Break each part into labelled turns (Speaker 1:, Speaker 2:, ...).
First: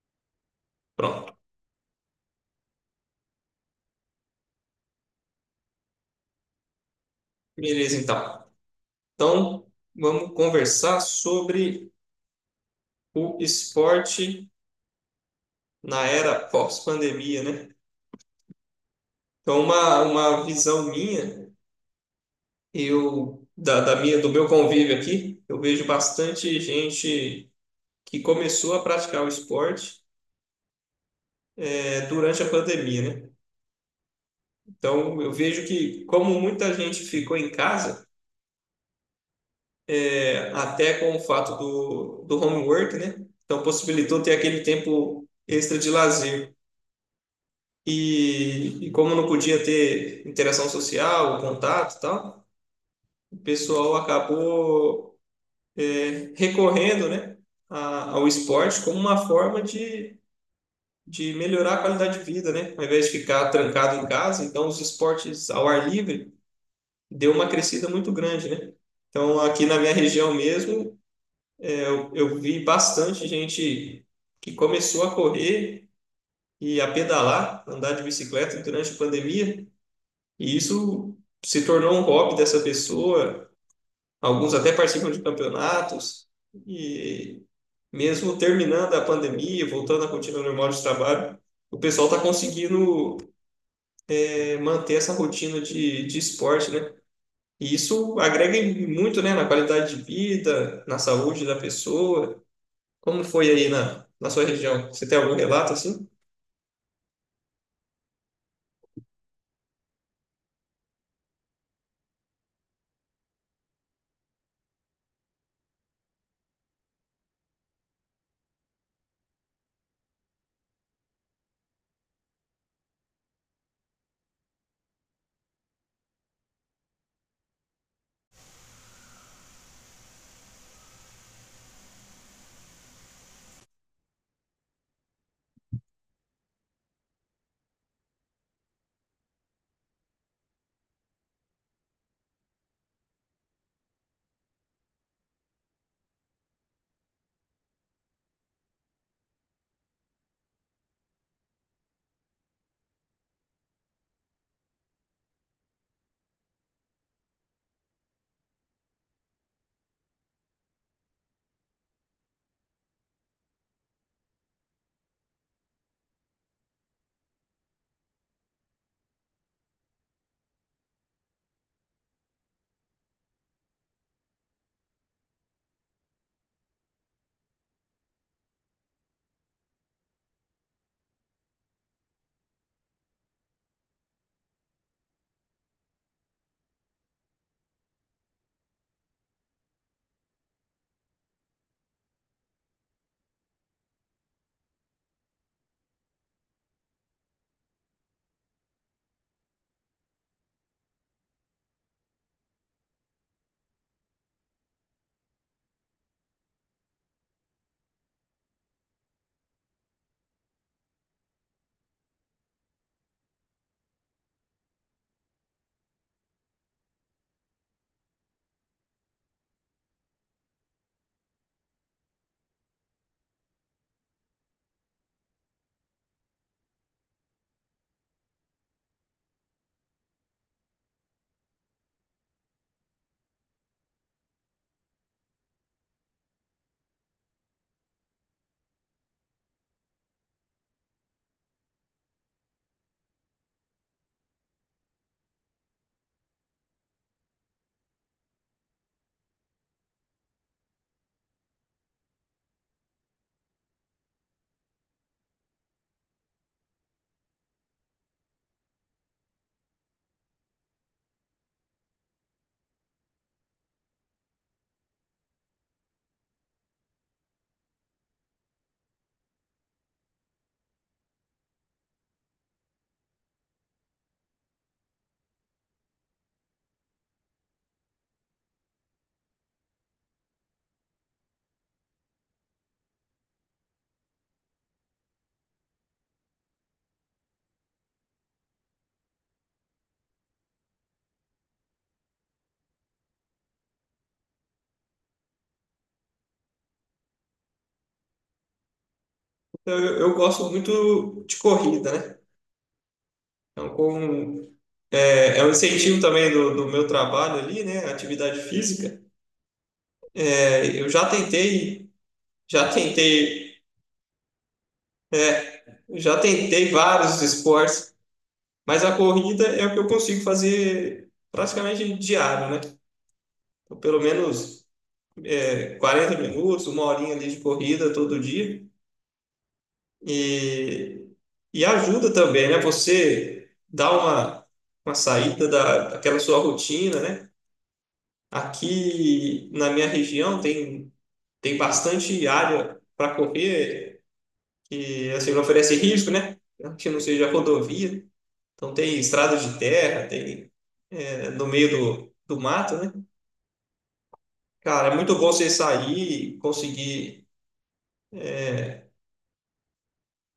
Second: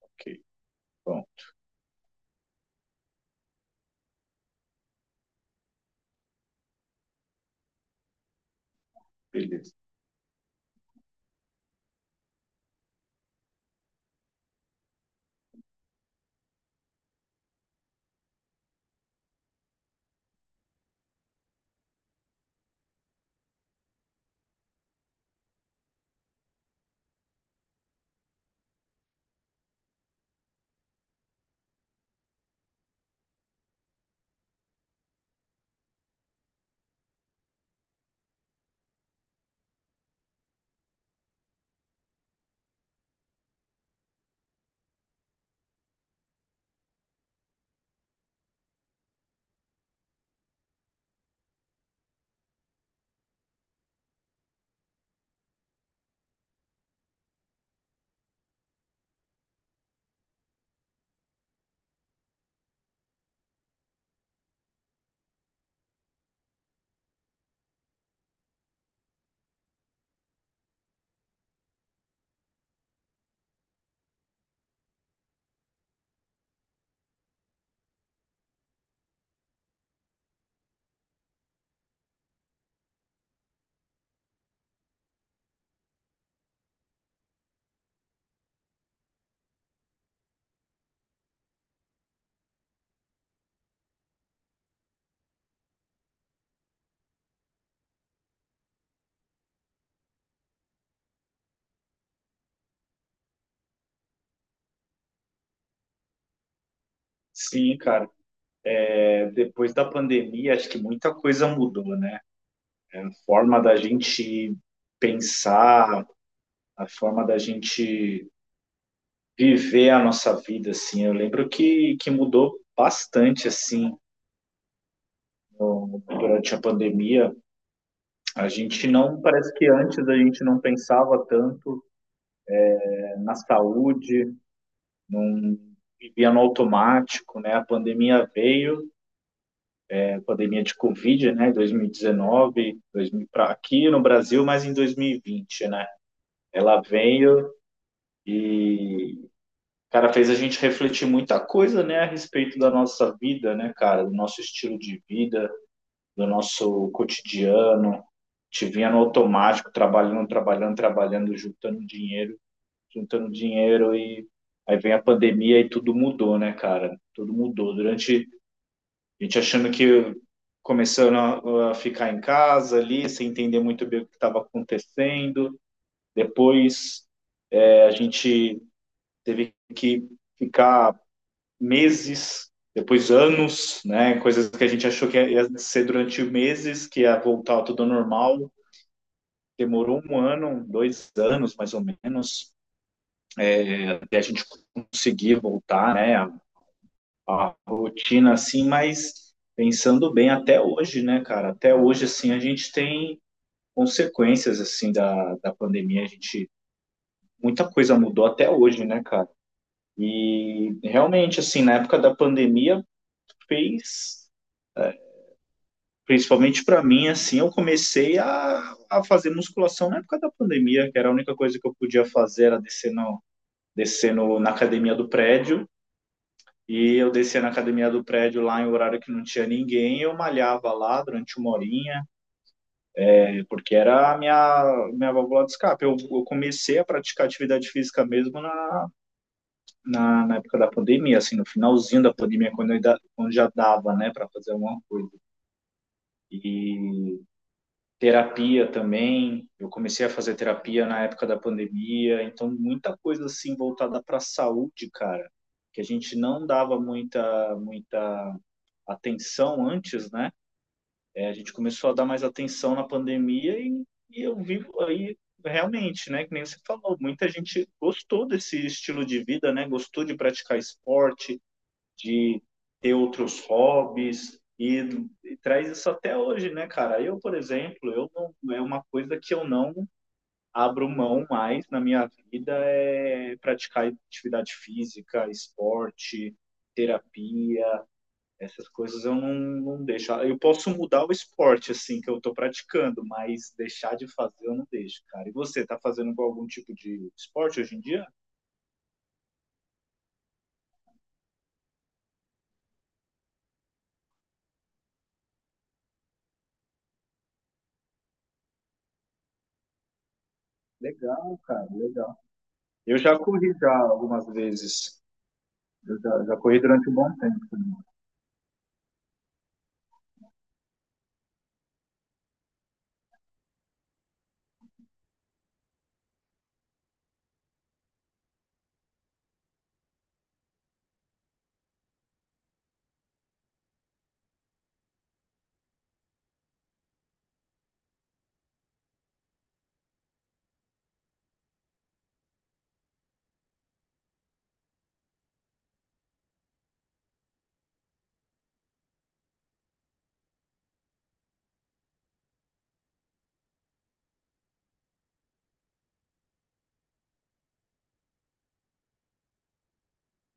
Speaker 1: Ok, bom,
Speaker 2: Pronto. Beleza, então. Então,
Speaker 1: beleza.
Speaker 2: vamos conversar sobre o esporte na era pós-pandemia, né? Então, uma visão minha, eu da minha do meu convívio aqui, eu vejo bastante gente que começou a praticar o esporte durante a pandemia, né? Então, eu vejo que, como muita gente ficou em casa, até com o fato do homework, né? Então, possibilitou ter aquele tempo extra de lazer. E como não podia ter interação social, contato e tal, o pessoal acabou recorrendo, né, ao esporte como uma forma de melhorar a qualidade de vida, né? Ao invés de ficar trancado em casa, então os esportes ao ar livre deu uma crescida muito grande, né? Então aqui na minha região mesmo, eu vi bastante gente que começou a correr e a pedalar, andar de bicicleta durante a pandemia. E isso se tornou um hobby dessa pessoa. Alguns até participam de campeonatos. E mesmo terminando a pandemia, voltando à rotina normal de trabalho, o pessoal está conseguindo manter essa rotina de esporte, né? E isso agrega muito, né, na qualidade de vida, na saúde da pessoa. Como foi aí na sua região? Você tem algum relato assim?
Speaker 1: Sim, cara, depois da pandemia, acho que muita coisa mudou, né? A forma da gente pensar, a forma da gente viver a nossa vida, assim. Eu lembro que mudou bastante, assim, durante a pandemia. A gente não, parece que antes a gente não pensava tanto, na saúde, não vivia no automático, né? A pandemia veio, pandemia de Covid, né, 2019, 2000 pra, aqui no Brasil, mas em 2020, né? Ela veio e, cara, fez a gente refletir muita coisa, né, a respeito da nossa vida, né, cara, do nosso estilo de vida, do nosso cotidiano. Te vinha no automático, trabalhando, trabalhando, trabalhando, juntando dinheiro, juntando dinheiro, e aí vem a pandemia e tudo mudou, né, cara? Tudo mudou. Durante A gente achando que, começando a ficar em casa ali, sem entender muito bem o que estava acontecendo. Depois a gente teve que ficar meses, depois anos, né? Coisas que a gente achou que ia ser durante meses, que ia voltar tudo ao normal. Demorou um ano, 2 anos mais ou menos, até a gente conseguir voltar, né? A rotina assim, mas pensando bem, até hoje, né, cara? Até hoje, assim, a gente tem consequências assim da, da pandemia. A gente, muita coisa mudou até hoje, né, cara? E realmente assim, na época da pandemia fez, principalmente para mim assim, eu comecei a fazer musculação na época da pandemia, que era a única coisa que eu podia fazer era descer no, na academia do prédio. E eu descia na academia do prédio lá em horário que não tinha ninguém, eu malhava lá durante uma horinha, porque era a minha válvula de escape. Eu comecei a praticar atividade física mesmo na época da pandemia, assim, no finalzinho da pandemia, quando quando já dava, né, para fazer alguma coisa. E terapia também, eu comecei a fazer terapia na época da pandemia, então muita coisa assim voltada para a saúde, cara, que a gente não dava muita atenção antes, né? É, a gente começou a dar mais atenção na pandemia, e eu vivo aí realmente, né? Que nem você falou, muita gente gostou desse estilo de vida, né? Gostou de praticar esporte, de ter outros hobbies, e traz isso até hoje, né, cara? Eu, por exemplo, eu não, é uma coisa que eu não abro mão mais na minha vida é praticar atividade física, esporte, terapia, essas coisas eu não, não deixo. Ah, eu posso mudar o esporte, assim, que eu estou praticando, mas deixar de fazer eu não deixo, cara. E você, tá fazendo algum tipo de esporte hoje em dia?
Speaker 2: Eu gosto muito de corrida, né? Então, com É um incentivo também do meu trabalho ali, né? Atividade física. Eu já
Speaker 1: Legal, cara,
Speaker 2: tentei,
Speaker 1: legal.
Speaker 2: já
Speaker 1: Eu já corri
Speaker 2: tentei,
Speaker 1: já algumas vezes. Eu
Speaker 2: já
Speaker 1: já, já corri
Speaker 2: tentei
Speaker 1: durante um bom
Speaker 2: vários
Speaker 1: tempo também.
Speaker 2: esportes, mas a corrida é o que eu consigo fazer praticamente diário, né? Então, pelo menos 40 minutos, uma horinha ali de corrida todo dia. E, e ajuda também, né? Você dá uma saída daquela sua rotina, né? Aqui na minha região tem bastante área para correr que assim não oferece risco, né? Que não seja rodovia. Então tem estrada de terra, tem no meio do mato, né? Cara, é muito bom você sair e conseguir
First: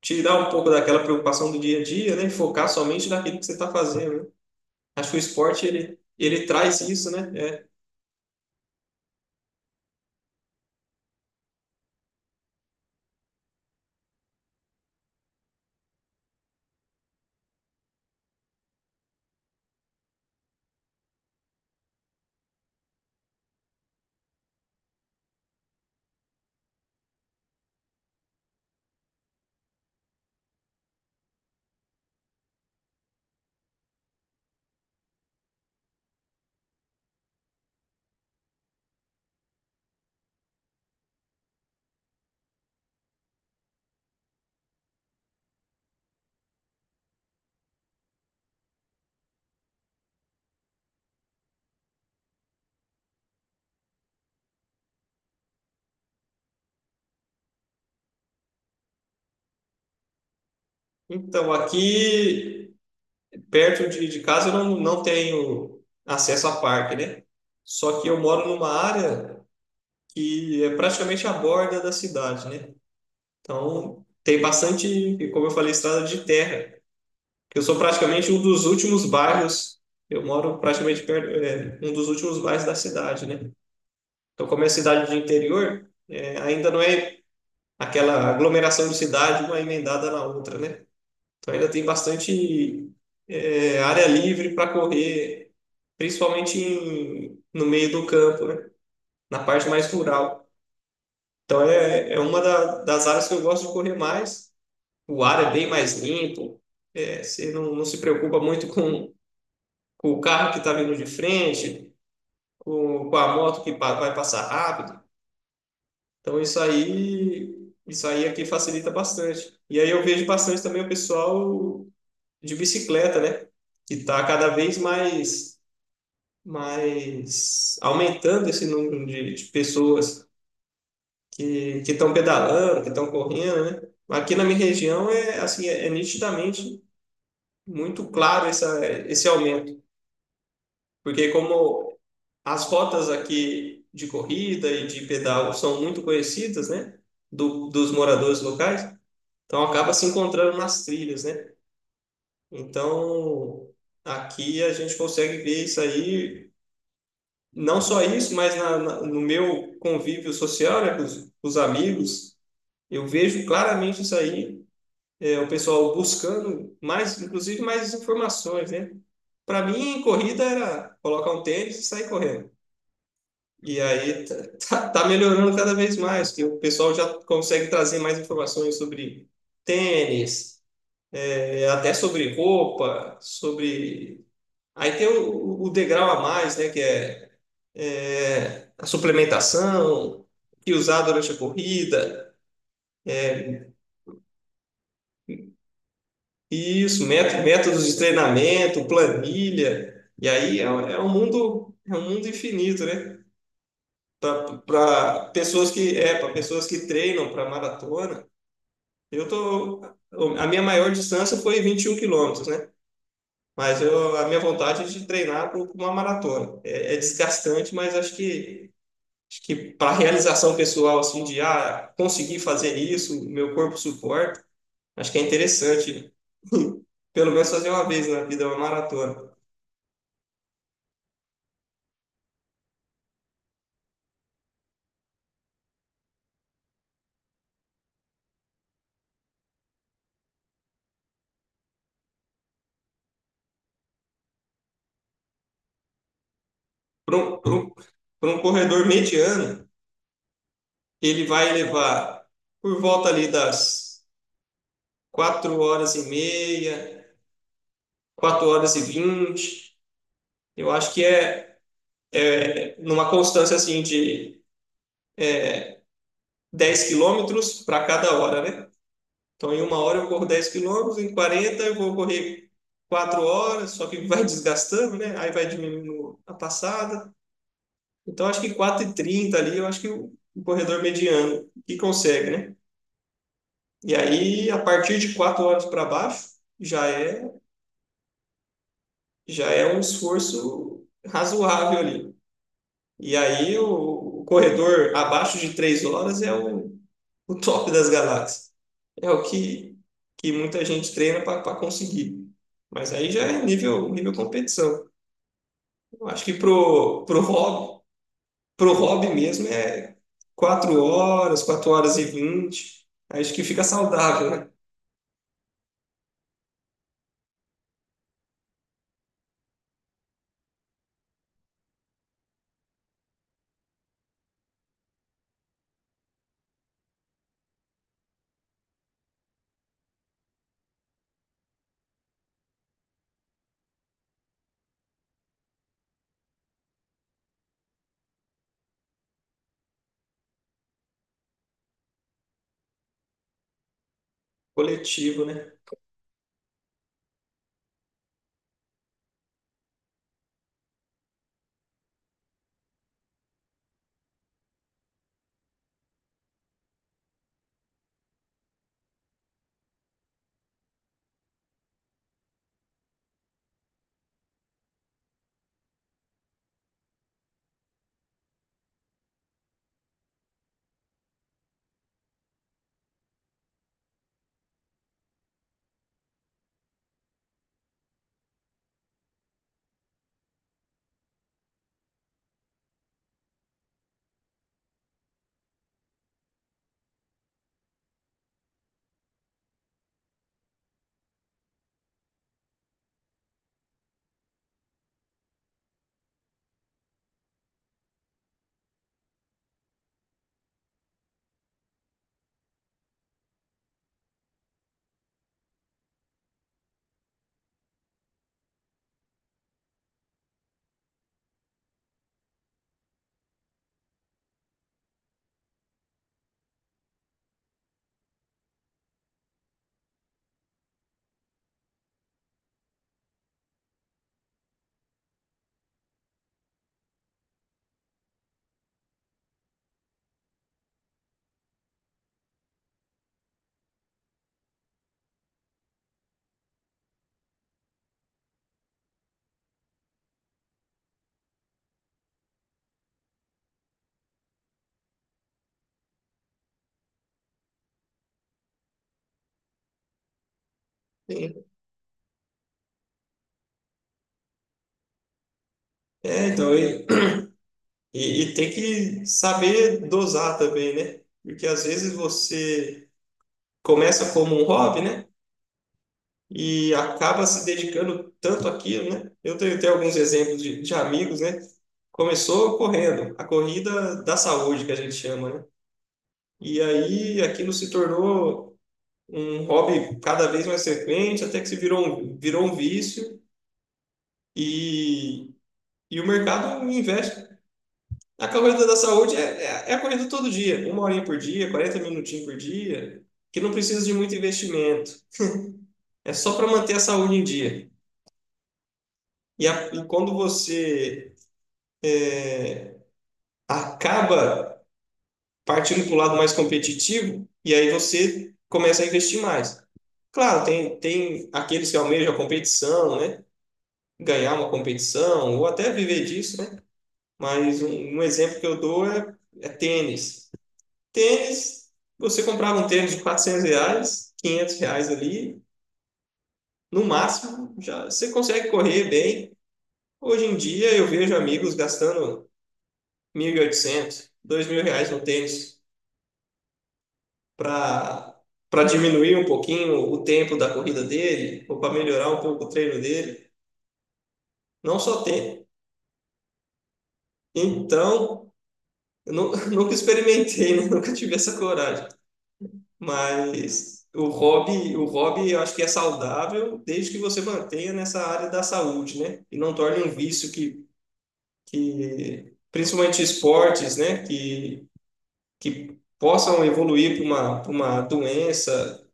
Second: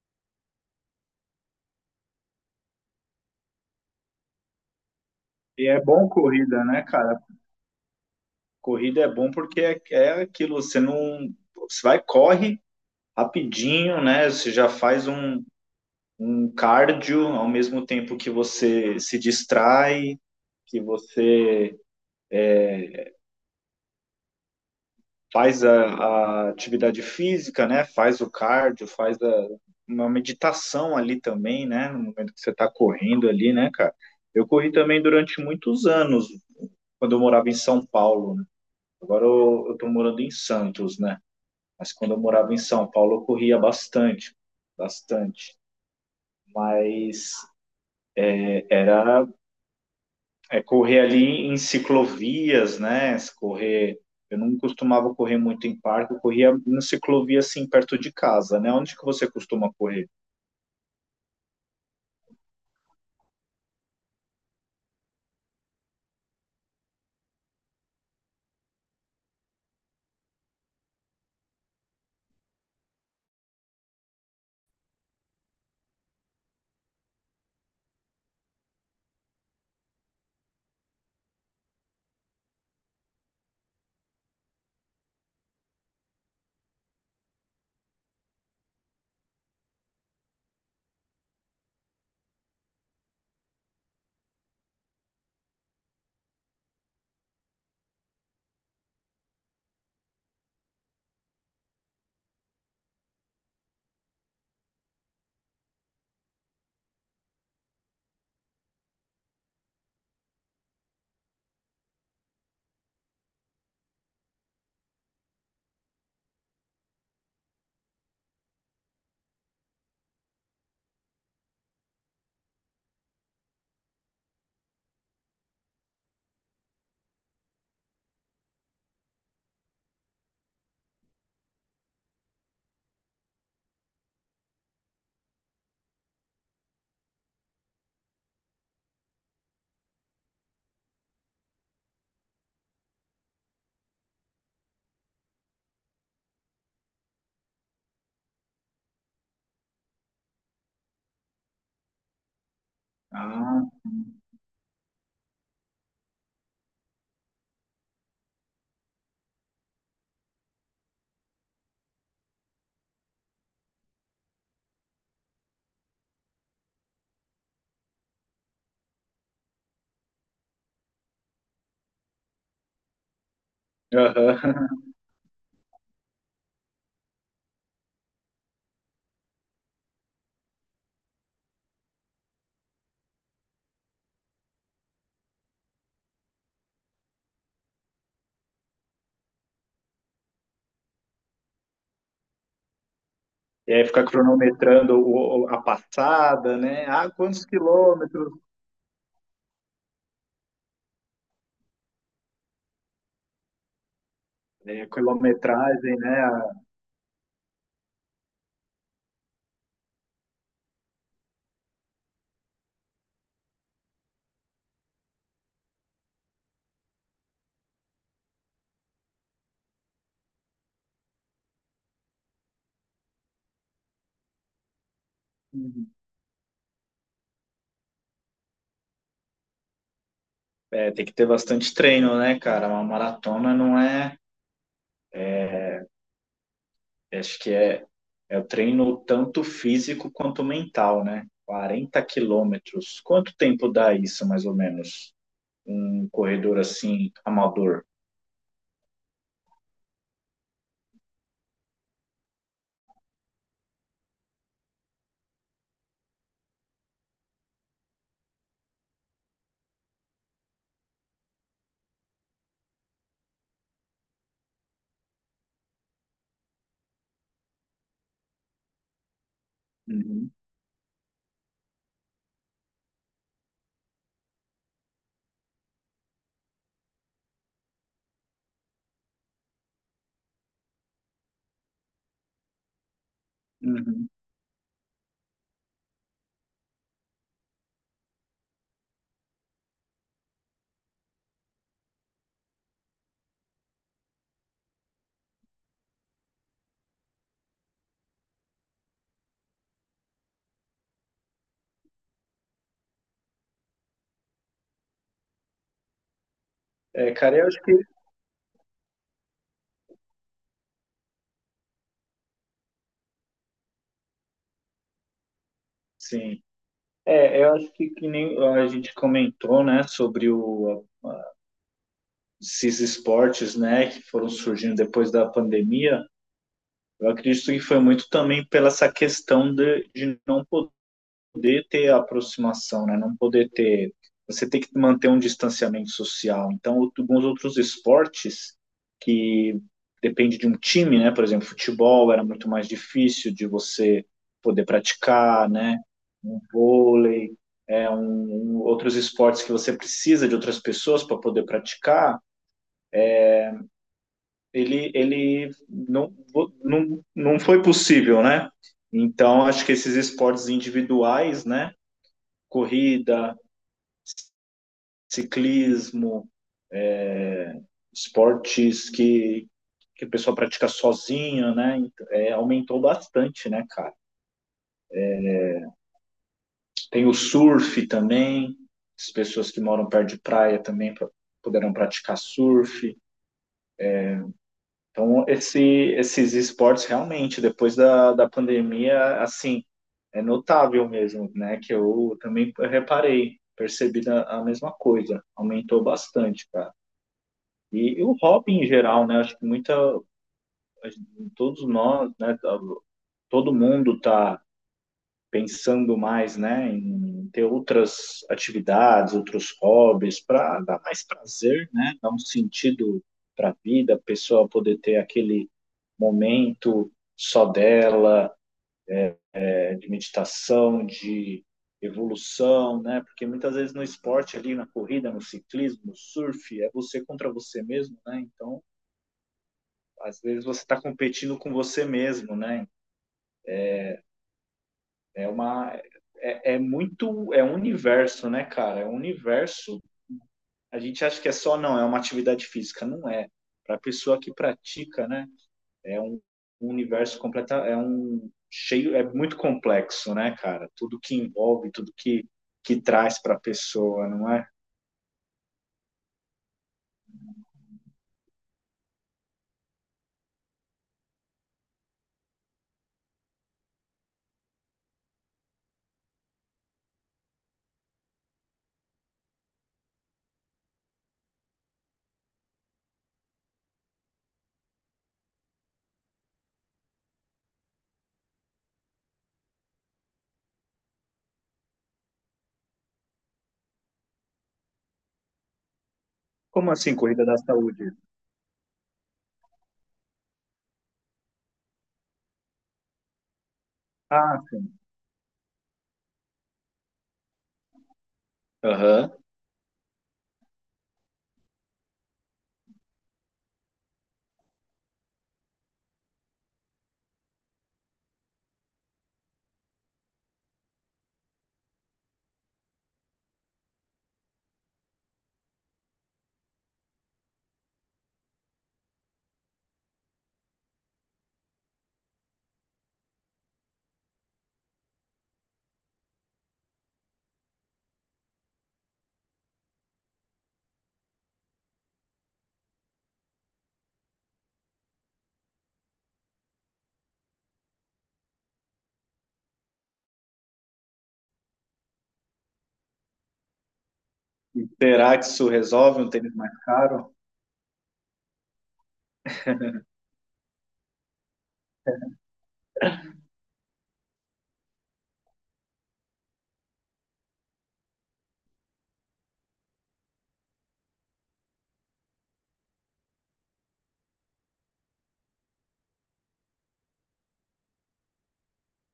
Speaker 2: tirar um pouco daquela preocupação do dia a dia, né? E focar somente naquilo que você está fazendo, né? Acho que o esporte
Speaker 1: E é
Speaker 2: ele,
Speaker 1: bom
Speaker 2: ele
Speaker 1: corrida,
Speaker 2: traz
Speaker 1: né,
Speaker 2: isso,
Speaker 1: cara?
Speaker 2: né? É.
Speaker 1: Corrida é bom porque é aquilo, você não. Você vai, corre rapidinho, né? Você já faz um cardio ao mesmo tempo que você se distrai, que você faz a atividade física, né? Faz o cardio, uma meditação ali também, né? No momento que você está correndo ali, né, cara? Eu corri também durante muitos anos, quando eu morava em São Paulo, né? Agora eu tô morando em Santos, né? Mas quando eu morava em São Paulo, eu corria bastante, bastante. Mas era é correr ali em ciclovias, né? Correr. Eu não costumava correr muito em parque, eu corria em ciclovia assim perto de casa, né? Onde que você costuma correr?
Speaker 2: Então aqui perto de casa eu não, não tenho acesso a parque, né? Só que eu moro numa área que é praticamente a borda da cidade, né? Então, tem bastante, como eu falei, estrada de terra. Eu sou praticamente um dos últimos bairros, eu moro praticamente perto, um dos últimos bairros da cidade, né? Então, como é cidade de interior, é, ainda não é aquela aglomeração de cidade, uma emendada na outra, né? Então, ainda tem bastante área livre para correr, principalmente no meio do campo, né? Na parte mais rural. Então é uma das áreas que eu gosto de correr mais. O ar é bem mais limpo, você não, não se preocupa muito com o carro que está vindo de frente, com a moto que vai passar rápido. Então isso aí aqui facilita bastante. E aí eu vejo bastante também o pessoal de bicicleta, né? Que está cada vez mais aumentando esse número de pessoas que estão pedalando, que estão correndo, né? Aqui na minha região é assim, é nitidamente muito claro esse aumento, porque como as rotas aqui de corrida e de pedal são muito conhecidas, né, dos moradores locais, então acaba se encontrando nas trilhas, né?
Speaker 1: Ah,
Speaker 2: Então aqui a gente consegue ver isso aí, não só isso, mas no meu convívio social, né, com os amigos, eu vejo claramente isso aí. O pessoal buscando mais, inclusive mais informações, né? Para mim, corrida era colocar um tênis e sair correndo. E aí
Speaker 1: aham.
Speaker 2: tá, tá melhorando cada vez mais, que o pessoal já consegue trazer mais informações sobre tênis, é, até sobre roupa, sobre. Aí tem o degrau a mais, né? É a suplementação, que usar durante a corrida.
Speaker 1: E aí ficar cronometrando a passada, né?
Speaker 2: Isso,
Speaker 1: Ah, quantos
Speaker 2: métodos de
Speaker 1: quilômetros?
Speaker 2: treinamento, planilha. E aí é um mundo infinito, né?
Speaker 1: É, quilometragem, né?
Speaker 2: Para pessoas que treinam para maratona. Eu tô A minha maior distância foi 21 quilômetros, né? Mas eu, a minha vontade é de treinar para uma maratona. É, é desgastante, mas acho que para realização pessoal assim de ah, conseguir fazer isso, meu corpo suporta. Acho que é
Speaker 1: Uhum.
Speaker 2: interessante. Pelo menos fazer uma vez na vida uma maratona.
Speaker 1: É, tem que ter bastante treino, né, cara? Uma maratona não é. Acho que é, é o treino tanto físico quanto mental, né? 40 quilômetros. Quanto tempo dá isso, mais ou menos? Um corredor assim,
Speaker 2: Para um, pra um,
Speaker 1: amador?
Speaker 2: pra um corredor mediano, ele vai levar por volta ali das 4 horas e meia, 4 horas e vinte. Eu acho que é numa constância assim de 10 quilômetros para cada hora, né? Então, em uma hora eu corro
Speaker 1: Uhum,
Speaker 2: 10 quilômetros, em 40 eu vou correr 4 horas, só que vai desgastando, né? Aí vai diminuindo a passada. Então, acho que quatro e trinta ali, eu acho que o corredor mediano que consegue, né? E
Speaker 1: uhum.
Speaker 2: aí, a partir de quatro horas para baixo, já é, já é um esforço razoável ali. E aí, o corredor abaixo de três horas é o top das galáxias. É que muita gente treina para conseguir. Mas aí já é nível, nível competição. Eu acho que
Speaker 1: É, cara, eu acho que
Speaker 2: pro hobby mesmo é quatro horas e vinte. Acho que fica saudável, né?
Speaker 1: sim. É, eu acho que nem a gente comentou, né, sobre esses esportes, né, que foram surgindo depois da pandemia. Eu acredito que foi muito também pela essa questão de não poder ter aproximação, né? Não poder ter. Você tem que manter um distanciamento social. Então, alguns outros esportes que depende de um time, né? Por exemplo, futebol era muito mais difícil de você poder
Speaker 2: Coletivo,
Speaker 1: praticar,
Speaker 2: né?
Speaker 1: né? Um vôlei, um, outros esportes que você precisa de outras pessoas para poder praticar, ele não, não, não foi possível, né? Então, acho que esses esportes individuais, né? Corrida, ciclismo, é, esportes que a pessoa pratica sozinha, né? Então, é, aumentou bastante, né, cara? Tem o surf também, as pessoas que moram perto de praia também pra, puderam praticar surf. Então, esses esportes realmente, depois da, da pandemia, assim, é notável mesmo, né? Que eu também reparei, percebi a mesma coisa, aumentou bastante, cara. E o hobby em geral, né? Acho que muita, todos nós, né, tá, todo mundo está pensando mais, né, em ter outras atividades, outros hobbies para dar mais prazer, né, dar um sentido para a vida, a pessoa poder ter aquele momento só dela, é, de meditação, de evolução, né? Porque muitas vezes no esporte ali, na corrida, no ciclismo, no surf, é você contra você mesmo, né? Então, às vezes você está competindo com você mesmo, né? É uma é, é muito é um universo, né, cara? É um universo. A gente acha que é só não, é uma atividade física, não é. Para a pessoa que pratica, né, é um universo completo, é um cheio, é muito complexo, né, cara? Tudo que
Speaker 2: Sim.
Speaker 1: envolve, tudo que traz para a pessoa, não é?
Speaker 2: É, então, eu, e tem que saber dosar também, né? Porque às vezes você começa como um hobby, né? E acaba se dedicando tanto àquilo, né? Eu tenho, tenho alguns exemplos de amigos, né? Começou correndo, a corrida da saúde, que a gente chama, né? E aí aquilo se tornou um hobby cada vez mais frequente, até que se virou virou um vício e, e o mercado
Speaker 1: Como assim,
Speaker 2: investe.
Speaker 1: corrida da saúde?
Speaker 2: A corrida da saúde é a corrida todo dia, uma horinha por dia, 40 minutinhos por dia, que não precisa de muito
Speaker 1: Ah, sim.
Speaker 2: investimento. É só para manter a saúde em dia.
Speaker 1: Aham.
Speaker 2: E quando você é, acaba partindo para o lado mais competitivo, e aí você começa a investir mais. Claro, tem, tem aqueles que almejam a competição, né? Ganhar uma competição, ou até viver disso, né? Mas um exemplo que eu dou é tênis. Tênis, você comprava um tênis de 400 reais, 500 reais ali, no máximo, já você consegue correr bem. Hoje em dia eu vejo amigos gastando mil e oitocentos, dois mil reais no tênis para para diminuir um pouquinho o tempo da corrida dele, ou para melhorar um pouco o treino dele.
Speaker 1: E
Speaker 2: Não só
Speaker 1: será que
Speaker 2: tênis.
Speaker 1: isso resolve, um tênis mais caro?
Speaker 2: Então, nunca experimentei, né? Nunca tive essa coragem. Mas o hobby eu acho que é saudável desde que você mantenha nessa área da saúde, né? E não torne um vício que principalmente esportes, né? Que possam evoluir para para uma doença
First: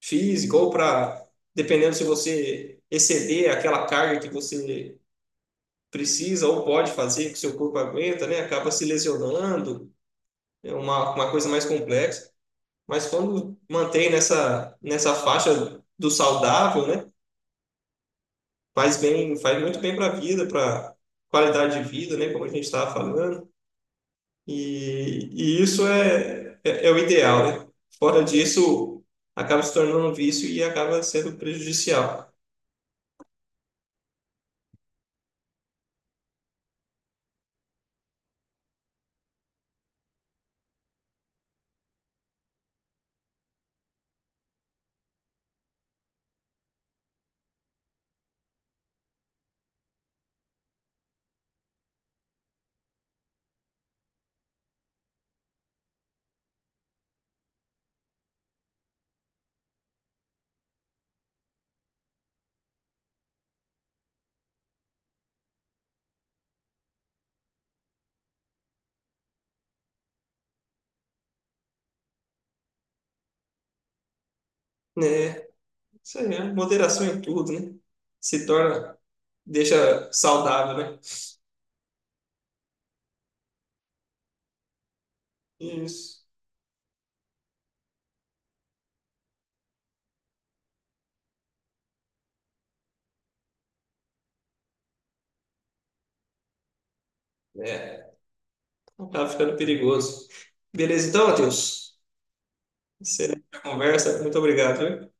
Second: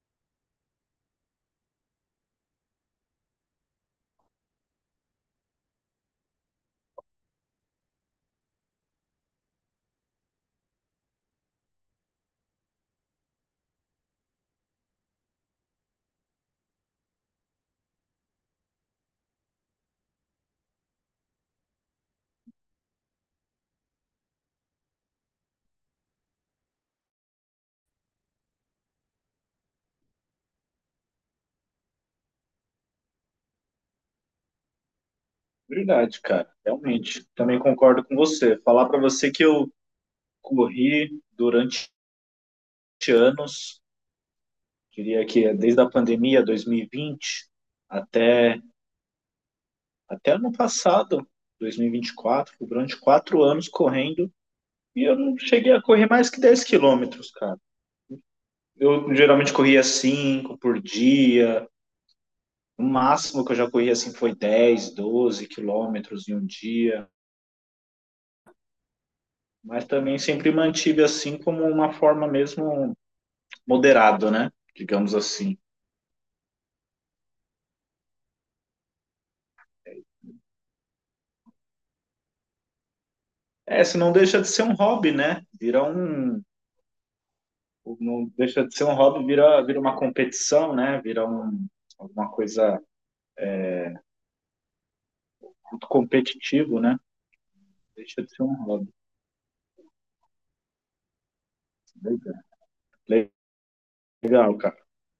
Speaker 2: física ou para, dependendo se você exceder aquela carga que você precisa ou pode fazer, que o seu corpo aguenta, né? Acaba se lesionando, é uma coisa mais complexa. Mas quando mantém nessa faixa do saudável, né? Faz bem, faz muito bem para a vida, para qualidade de vida, né? Como a gente estava falando. É o ideal, né? Fora disso, acaba se tornando um vício e acaba sendo prejudicial,
Speaker 1: Verdade, cara. Realmente. Também concordo com você. Falar para você que eu corri durante anos, diria que é desde a pandemia 2020 até, até ano passado, 2024, durante 4 anos correndo, e eu não cheguei a correr mais que 10 quilômetros, cara. Eu geralmente corria 5 por dia, o máximo que eu já corri assim foi dez, 12 quilômetros em um dia, mas também sempre mantive assim como uma forma mesmo moderada, né? Digamos
Speaker 2: né?
Speaker 1: assim.
Speaker 2: Isso aí, é moderação em tudo, né? Se torna, deixa saudável, né?
Speaker 1: É, se não, deixa de ser um hobby, né? Vira
Speaker 2: Isso.
Speaker 1: um. Não deixa de ser um hobby, vira uma competição, né? Vira um, alguma coisa muito competitivo, né?
Speaker 2: É,
Speaker 1: Deixa de ser um hobby.
Speaker 2: acaba ficando perigoso. Beleza, então, Matheus?
Speaker 1: Legal,
Speaker 2: Excelente a conversa. Muito
Speaker 1: legal
Speaker 2: obrigado,
Speaker 1: cara.
Speaker 2: viu?